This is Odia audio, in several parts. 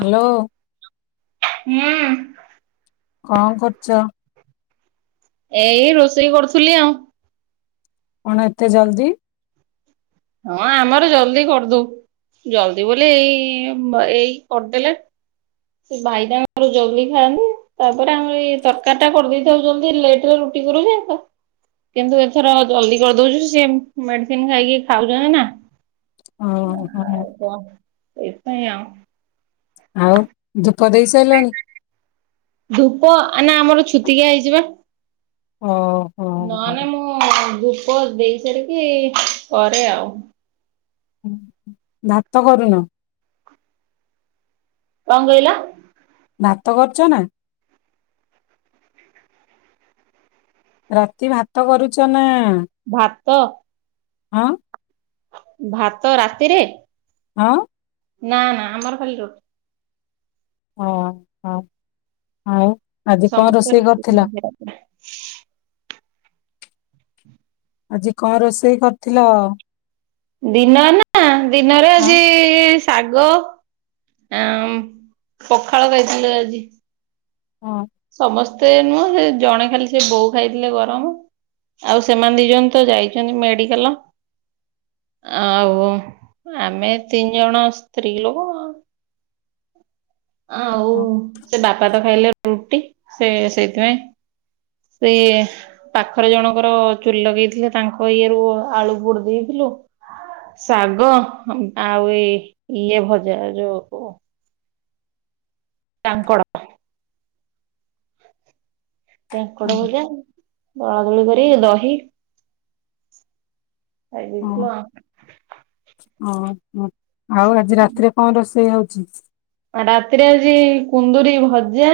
ହ୍ୟାଲୋ। ହୁଁ। କଣ କରୁଛ? ଏଇ ରୋଷେଇ କରୁଥିଲି ଆଉ। କଣ ଏତେ ଜଲଦି। ହଁ ଆମର ଜଲଦି କରିଦଉ। ଜଲଦି ବୋଲି ଏଇ ଏଇ କରିଦେଲେ ସେ ଭାଇ ତାଙ୍କର ଜଲଦି ଖାଆନ୍ତି। ତାପରେ ଆମେ ଏଇ ତରକାରୀ ଟା କରିଦେଇଥାଉ ଜଲଦି ଲେଟରେ ରୁଟି କରୁ ତ କିନ୍ତୁ ଏଥର ଜଲଦି କରିଦଉଛୁ ସେ ମେଡିସିନ ଖାଇକି ଖାଉଛନ୍ତି ନା। [unintelligible] ଓହୋ ଆଉ କଣ ସେଇ ସେଇୟା ଆଉ ଧୂପ ଦେଇ ସାରିଲଣି? ଧୂପ ନା ଆମର ଛୁତିିକିଆ ହେଇଛି ପା। ଓହୋ ନହେଲେ ମୁଁ ଧୂପ ଦେଇ ସାରିକି କରେ ଆଉ। ଭାତ କରୁନ। କଣ କହିଲ? ଭାତ କରୁଛ ନା। ରାତି ଭାତ କରୁଛ ନା। ଭାତ ହଁ। ଭାତ ରାତିରେ ହଁ। ନା ନା ଆମର ଖାଲି ରୁଟ୍ ହଁ ହଁ ହଉ ସମସ୍ତ ରୋଷେଇ [unintelligible] ଆଜି କଣ ରୋଷେଇ କରିଥିଲ? ଦିନ ନା ଦିନରେ ହଁ ଆଜି ଶାଗ ଆ ପଖାଳ ଖାଇଥିଲୁ ଆଜି ହଁ ସମସ୍ତ ମତେ ନୁହଁ ସେ ଜଣେ ଖାଲି ସେ ବୋଉ ଖାଇଥିଲେ ଗରମ ଆଉ ସେମାନେ ଦି ଜଣ ତ ଯାଇଛନ୍ତି ମେଡିକାଲ ଆଉ ଆମେ ତିନି ଜଣ ସ୍ତ୍ରୀ ଲୋକ ଆ ହଉ ହଁ ସେ ବାପା ତ ଖାଇଲେ ରୁଟି ସେ ସେଇଥିପାଇଁ ସେ ପାଖରେ ଜଣଙ୍କର ଚୁଲି ଲଗେଇଥିଲେ ତାଙ୍କ ଇଏ ରୁ ଆଳୁ ପୋଡ ଦେଇଥିଲୁ ଶାଗ ଆଉ ଏଇ ଇଏ ଭଜା ଯୋଉ କଣ କାଙ୍କଡ଼। କାଙ୍କଡ଼ ହଁ ଭଜା ବଳାବଳି ଗୁଡ଼େ ଦହି ଆଇ ହଁ ଦେଖିଲ। ହଁ ହଁ। ଆଉ ଆଜି ରାତିରେ କଣ ରୋଷେଇ ହଉ ରାତିରେ ହଉଛି କୁନ୍ଦୁରି ଭଜା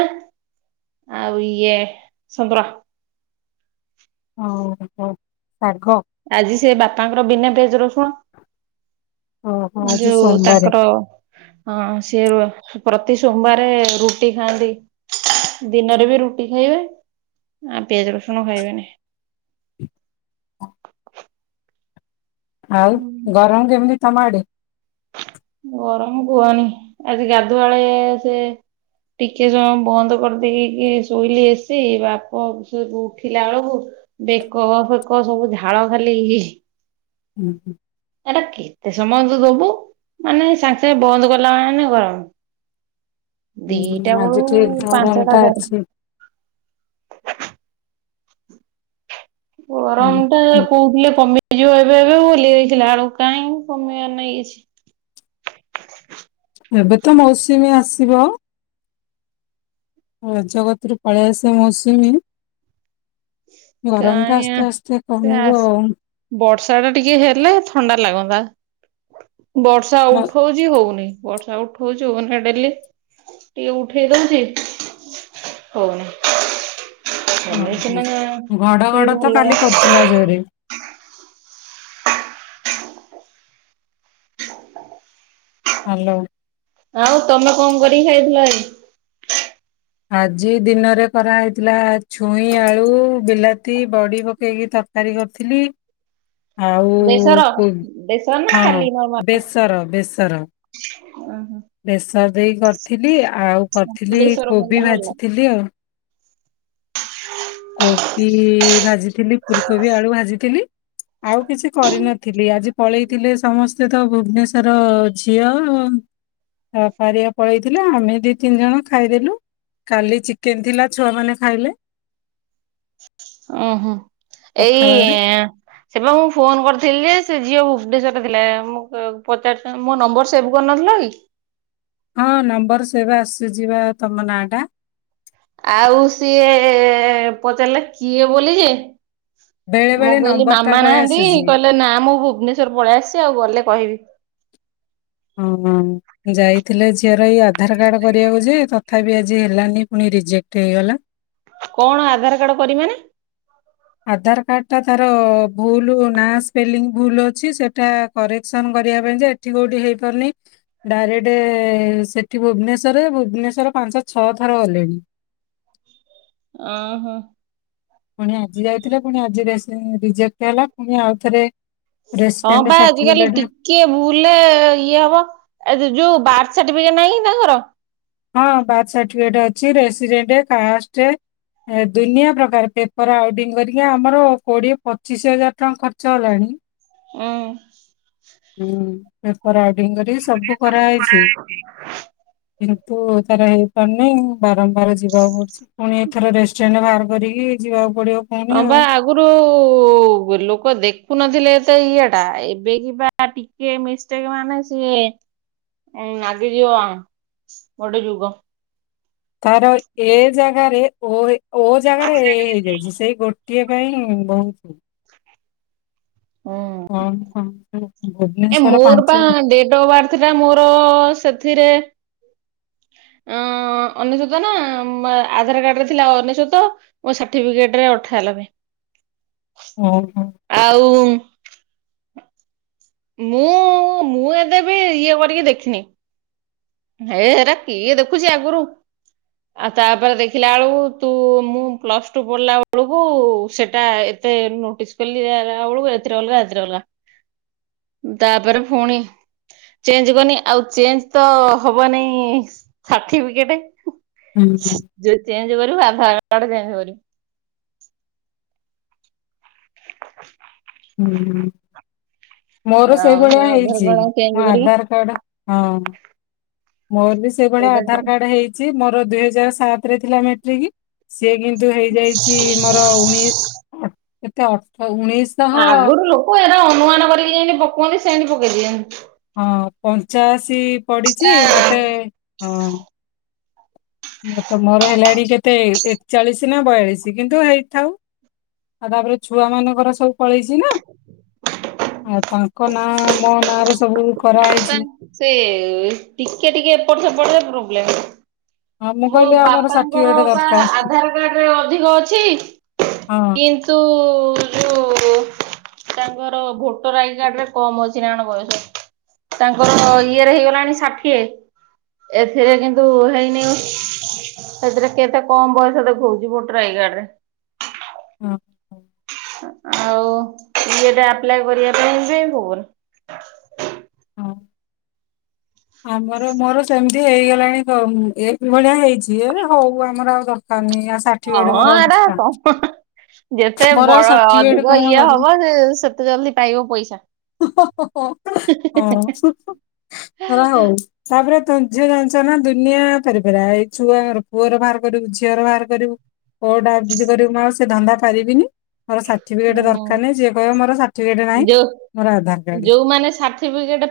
ଆଉ ଇଏ ସେମ୍ପେରା । ଓ ହୋ। ଆଜି ସେ ବାପାଙ୍କର ବିନା ପି ରସୁଣ। ଓହୋ ଆଜି ଯୋଉ ସୋମବାରେ ତାଙ୍କର ଅ ସିଏ ରୁ ପ୍ରତି ସୋମବାରେ ରୁଟି ଖାଆନ୍ତି ଦିନରେ ବି ରୁଟି ଖାଇବେ ଆ ପିଆଜ ରସୁଣ ଖାଇବେନି। ଆଉ ଗରମ କେମିତି? ତମ ଆଡ଼େ। ଗରମ କୁହନି ଆଜି ଗାଧୁଆଳେ ସେ ଟିକେ ସମୟ ବନ୍ଦ କରିଦେଇକି ଶୋଇଲି ଏସି ବାପ ଉଠିଲା ବେଳକୁ ବେକ ଫେକ ସବୁ ଝାଳ ଖାଲି। ହୁଁ ହୁଁ। କେତେ ସମୟ ତୁ ଦବୁ। ମାନେ ସାଙ୍ଗେ ସାଙ୍ଗେ ବନ୍ଦ କଲା ମାନେ ଗରମ। ହୁଁ ଦିଟା ବେଳୁ ଆଜି ଠିକ ପାଞ୍ଚଟା ଗରାମଟା ସାଢେ ଅଛି। ଗରମ ଟା ହୁଁ। କୋଉଥିଲେ କମେଇଯିବ ଏବେ ଏବେ ଭୁଲିଯାଇଥିଲା ଆଉ କାଇହିଁ କମେଇବାର ନେଇାଇ କିଛି। [inaudible] ଏବେ ତ ମୌସୁମୀ ଆସିବ। ଜଗତରୁ ପଳେଇ ଆସେ ମୌସୁମୀ ଗରମ ଟା କାହିଁ ଆସ୍ତେ ଆସି ଆସ୍ତେ ସେ କମିବ ଆଉ। ବର୍ଷା ଟା ଟିକେ ହେଲେ ଥଣ୍ଡା ଲାଗ ବା ବର୍ଷା ମ ଉଠଉଛି ହଉନି। ବର୍ଷା ଉଠଉଛୁ ହଉନା ଡେଲି ଟିକେ ଉଠେଇ ଦଉଛି [inaudible] ହଉନି। [unintelligible] ଟିକେ ଘଡଘଡ ତ ଭଲ କାଲି କରୁଥିଲା ଜୋରେ ହାଲୋ। ଆଉ ତମେ କଣ କରିକି ଖାଇଥିଲ ଏଇ ଆଜି ଦିନରେ କରାହେଇଥିଲା ଛୁଇଁ ଆଳୁ ବିଲାତି ବଡ଼ି ପକେଇକି ତରକାରୀ କରିଥିଲି। ଆଉ ବେସର ହଁ ବେସର ନା ଖାଲି ବେସର ବେସର ଓ ବେସର ଦେଇ କରିଥିଲି ଆ ଆଉ କରିଥିଲି ବେସର କଲେ କୋବି ଭଲ ଭାଜିଥିଲି ଆଉ। କୋବି ଭାଜିଥିଲି ଫୁଲକୋବି ଆଳୁ ଭାଜିଥିଲି ଆଉ କିଛି କରିନ ଥିଲି ଆଜି ପଳେଇଥିଲେ ସମସ୍ତେ ତ ଭୁବନେଶ୍ୱର ଝିଅ ହଁ ତା ବାପା ହେରିଆ ପଳେଇଥିଲେ। ଆମେ ଦି ତିନି ଜଣ ଖାଇଦେଲୁ କାଲି କେମି ଥିଲା ଛୁଆମାନେ ଖାଇଲେ। ଓ ହୋ ଏଇ ପଖାଳରେ ସେବେ ମୁଁ ଫୋନ କରିଥିଲି ଯେ ସେ ଝିଅ ଭୁବନେଶ୍ଵର ରେ ଥିଲା ପଚାର ମୋ ନମ୍ବର ସେଭ କରିନଥିଲ କି? ହଁ ନମ୍ବର ସେବେ ଆସି ଯିବା ତମ ନାଁ ଟା ଆଉ ସିଏ ପଚାରିଲା କିଏ ବୋଲି ଯେ? ବେଳେ ମୁଁ ବେଳେ କହିଲି ନମ୍ବର ଟା ମାମା ପଳେଇ ନାହାନ୍ତି ଆସୁଛି କହିଲେ ନା ମୁଁ ଭୁବନେଶ୍ଵର ପଳେଇ ଆସିଛି ଆଉ ଗଲେ କହିବି। ଅଁ ହଁ। ଯାଇଥିଲେ ଝିଅର ଏଇ ଆଧାର କାର୍ଡ କରିବାକୁ ଯେ ତଥାପି ଆଜି ହେଲାନି ପୁଣି ରିଜେକ୍ଟ ହେଇଗଲା। କଣ ଆଧାର କାର୍ଡ କରିମ ମାନେ ଆଧାର କାର୍ଡ଼ଟା ତାର ଭୁଲ ନାଁ ସ୍ପେଲିଂ ଭୁଲ ଅଛି ସେଇଟା କରେକ୍ସନ୍ କରିବା ପାଇଁ ଯେ ଏଠି କେଉଁଠି ହେଇପାରୁନି ଡାଇରେକ୍ଟ ସେଠି ଭୁବନେଶ୍ଵର ଭୁବନେଶ୍ୱର ପାଞ୍ଚହ ଛଅ ଥର ଗଲେଣି। ଓହୋ ପୁଣି ଆଜି ଯାଇଥିଲେ ପୁଣି ଆଜିରେ ରିଜେକ୍ଟ ହେଲା ପୁଣି ଆଉଥରେ ହଁ ବା। ଆଜିକାଲି ଟିକେ ଭୁଲେ ଇଏ ହବ ଏ ଯ - ଯୋଉ ବ ସାଟିଫିକେଟ ନାହିଁ ତାଙ୍କର। ହଁ ବାର୍ଥ ସାର୍ଟିଫିକେଟ ଅଛି ରେସିଡେଣ୍ଟ, କାଷ୍ଟେ ଦୁନିଆ ପ୍ରକାର ପେପର ଆଉଟିଙ୍ଗ କରିକି ଆମର କୋଡିଏ ପଚିଶି ହଜାର ଟଙ୍କା ଖର୍ଚ୍ଚ ହେଲାଣି। ହୁଁ। ହୁଁ। [unintelligible] [unintelligible] ସବୁ କରାହେଇଚି। କିନ୍ତୁ ତାର ଏ ଅନେଇ- ବାରମ୍ବାର ଯିବାକୁ ପଡୁଚି। ପୁଣି ଏଥର ରେସଟେଣ୍ଟ ବାହାରକୁ - କରିକି ଯିବାକୁ ପଡିବ ପୁଣି ହଁ ବା ଆଉ ଆଗରୁ ଲୋକ ଦେଖ ଖି ନଥିଲେ ତ ଇଏ ଟା। ଆ ଏବେ ଯିବା ଟା ଟିକେ ମିଷ୍ଟେକ ମାନେ ସିଏ ଏ ନାଗି ଯିବ ଗୋଟେ ଯୁଗ। ତାର ଏ ଜାଗାରେ ଓ- ଓ ଜାଗାରେ ଏ ହେଇଯାଇଚି ସେଇ ଗୋ ଏଥି ପାଇଁ ବହୁତ ହଁ। ହଁ, ହଁ, ହଁ। ଏ ମୋର ବା ଡେଟ୍ ଅଫ ବାର୍ଥ ଟା ମୋର ସେ ଥିରେ ଅ ଅନେସତ ନା ମା ଆଧାର କାର୍ଡରେ ଥିଲା ଅନେସତ ମୋ ସାଠିପିକେଟ ରେ ଅ ଅଠନବେ। ଓହୋ ଆଉ ମୁଁ ମୁଁ ଏବେବି ଇଏ କରିକି ଦେଖିନି। ହେ ହେରା କିଏ ଦେଖୁଚି ଆଗରୁ। ଆଉ ତାପରେ ଦେଖିଲା ବେଳକୁ ତୁ ମୁଁ ପ୍ଲସ ଟୁ ପଢିଲା ବଳକୁ ସେଟା ଏତେ ନୋଟିସ୍ କଲୀଳା ବେଳକୁ ଏଥିରେ ଅଲଗା ଏଥିରେ ଅଲଗା। ତାପରେ ଫୁଣି ଚେଞ୍ଜ କନି ଆଉ ଚେଞ୍ଜ ତ ହବନି ସାର୍ଟିଫିକେଟେ। ହୁଁ ସ ଯେ ଚେଞ୍ଜ କରିବ ଆଧାର କାଢ଼େ ଚେଁଚ କରିବି [inaudible] ହୁଁ। ମୋର ଆଉ ସେ ସେଇଭଳିଆ ଆଧାର ହେଇଚି କାର୍ଡ ମୋ ଚେଞ୍ଜ କରିକି ଆଧାର କାର୍ଡ ହଁ। ମୋର ବି ସେଇଭଳିଆ ସେଇଟା ଆଧାରକାର୍ଡ ହେଇଚି। ମୋ ମୋର ଦୁଇ ହଜାର ସାତରେ ଥିଲା ମେଟ୍ରିକ୍। ସିଏ କିନ୍ତୁ ହେଇଯାଇଚି ମୋର ଉଣେଇ ଅ କେତେ ଅର୍ଥ ଆଗରୁ ଲୋକ ଏରା ନୁଆଁ ନ କରିକି ଯେମତି ଭକୁଆମି ସେମି ପକେଇ ଦିଏ। ହଁ ପଞ୍ଚାଅଶି କି ତା ପଡିିଚି ମତେ, ହଁ। ତ ମୋର ହେଲାଣି କେତେ ଏକଚାଳିଶ ନା ବୟାଳିଶ କିନ୍ତୁ ହେଇଥାଉ। ଆଉ ତାପରେ ଛୁଆ ମାନଙ୍କର ସବୁ ପଳେଇଚି। ଆଉ ତାଙ୍କ ନାଁ ମ ନାଁରେ ସବୁ କରାହେଇଛି। ସେ ଟିକେ ଟିକେ ଏପଟ ସେପଟ ରେ ପ୍ରୋବ୍ଲେମ ହଁ ମୁଁ ମୋ କହିଲି ଆମର ବାପାଙ୍କର ସାର୍ଟିଫିକେଟ ପା ଦରକାର ଆଧାର କାର୍ଡ ରେ ଅଧିକ ଅଛି ହଁ କିନ୍ତୁ ଯୋଉ ତାଙ୍କର ଭୋଟର ଆଇ କାର୍ଡ ରେ କମ ଅଛି ନା ଆଣ ବୟସ ।ତାଙ୍କର ଇଏରେ ହେଇଗଲାଣି ଷାଠିଏ ଏଥିରେ କିନ୍ତୁ ହେଇନି ସେଥିରେ କେତେ କମ ବୟସ ଦେଖାଉଛି ଭୋଟର ଆଇ କାର୍ଡ ରେ। ହଁ। ଆଉ ଇଏ ଟା ଆପ୍ଲାଏ କରିବା ପାଇଁ ଯେ ବୁବୁନି। ହଁ। ଆମର ମୋର ସେମିତି ହେଇଗଲାଣି ଏଭଳିଆ ହେଇଛି ଏ ହଉ ଆମର ଆଉ ଦରକାର ନାହି ହଁ ଆର କ [unintelligible] ଯେତେ ମୋର ଆଉ ବଡ ସାର୍ଟିଫିକେଟ ଅଧିକ କଣ ଇଏ କରିବି ହବ ଯେ ସେତେ ଜଲଦି ପାଇବ ପଇସା। ହଁ। ହଁ ହଉ ତାପରେ ଝିଅ ଜାଣିଛ ନା ଦୁନିଆ ଫେରୀ ଫେରାଏ ଏଇ ଛୁଆର ପୁଅର ବାହାର କରିବୁ ଝିଅର ବାହାର କରିବୁ କୋଅଟା ଯ କରିବୁ ଆଉ ସେ ଧନ୍ଦା ପାରିବିନି। ମୋର ସାର୍ଟିଫିକେଟ ହଁ ଦରକାର ନାହିଁ ଯିଏ କହିବ ମୋର ସାର୍ଟିଫିକେଟ ନାହିଁ ଯଉ ମୋର ଆଧାର କାର୍ଡ ଯୋଉମାନେ ସାର୍ଟିଫିକେଟ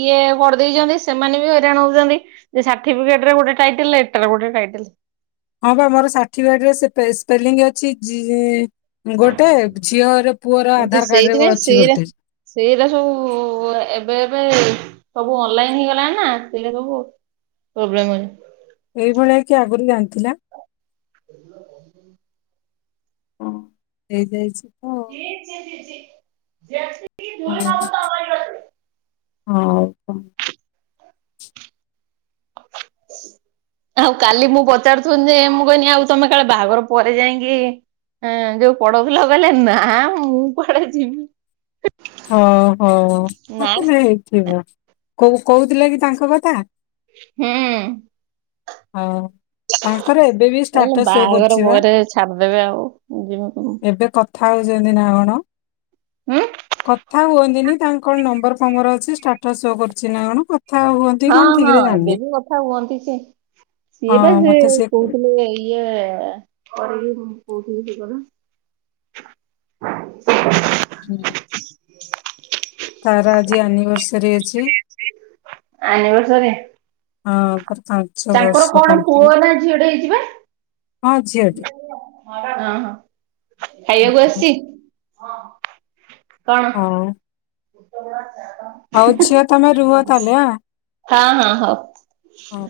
ଇଏ କରିଦେଇଛନ୍ତି। ସେମାନେ ବି ହଇରାଣ ହଉଛନ୍ତି ଯେ ସାର୍ଟିଫିକେଟରେ ଗୋଟେ ଟାଇଟେଲ ଏଇଟା ରେ ଗୋଟେ ଟାଇଟେଲ। ହଁ ବା ମୋର ଷାଠିଫିକେଟରେ ସ୍ପେଲିଂ ଅଛି ଯି ନ୍ତୁ ଆଧାର କାର୍ଡରେ ସେଇଥିପାଇଁ ଅଛି ସେଇରା ଗୋଟେ ସେଇରା ସବୁ ଏବେ ଏବେ ସବୁ ଅନଲାଇନ ହେଇଗଲା ସେରା ସବୁ ପ୍ରୋବ୍ଲ ଏଇଭଳିଆ କି ଆଗରୁ ଜାଣିଥିଲା। ହଁ ହେଇଯାଇଛି। ତ [unintelligible] ଭୁଲ ଧବ ତ ଆମ ଗ [unintelligible] ହଁ । ଆଉ କାଲି ମୁଁ ପଚାରୁଥଥିଲି ଯେ ମୁଁ କହନି ଆଉ ତମେ କାଳେ ବାହାଘର ପରେ ଯାଇକି ଯୋଉ ପଡଉଥିଲା କହିଲେ ନା ମୁଁ କୁଆଡ଼େ ଜିବୀ ହଁ ହୋ ମତେ ହେଇଥିବ [unintelligible] କ କହୁଥିଲା କି ତାଙ୍କ କଥା। ହୁଁ। ହଁ। କହିଲ ବାହାଘର କରୁଛି ବା ପରେରେ ଛାଡିଦେବେ ଯମି ଥାଉଛନ୍ତି ନା କଣ? ହୁଁ। କଥା ହୁଅନ୍ତିନି ତାଙ୍କ କଣ ନମ୍ବର ଫମ୍ବର୍ ଅଛି ଷ୍ଟାଟସ୍ ସୋ କରୁଛି ନା କଣ? କଥା ହୁଅନ୍ତି ହଁ କଣ ହଁ ଠିକ ରେ ଏବେ ଜାଣିନି। ବି କଥା ହୁଅନ୍ତି ସେ ସିଏ ବା ହଁ ମତେ ସେ କହୁଥିଲେ ଇଏ ଆ ଏଇଏ କ ଠ କ [unintelligible] ତାର ଆଜି ଆନିଭର୍ସରୀ ଅଛି। ଆନିଭର୍ସରି। ହଁ। ପାଞ୍ଚ ତାଙ୍କର ବର୍ଷ କଣ ପୁଅ କମ୍ପ୍ଲିଟ ନା ଝିଅ ଟେ ହେଇଚିପା? ହଁ ଝିଅଟି। ହଁ ହୁଁ, ଖାଇବାକୁ ଆସିଛି? ହଁ। ହଁ। ତୁ ତ ବାସ ହଉ ଝିଅ ତମେ ରୁହ ତାହଲେ ଆଁ ହଁ ହଁ ହଉ ହଉ।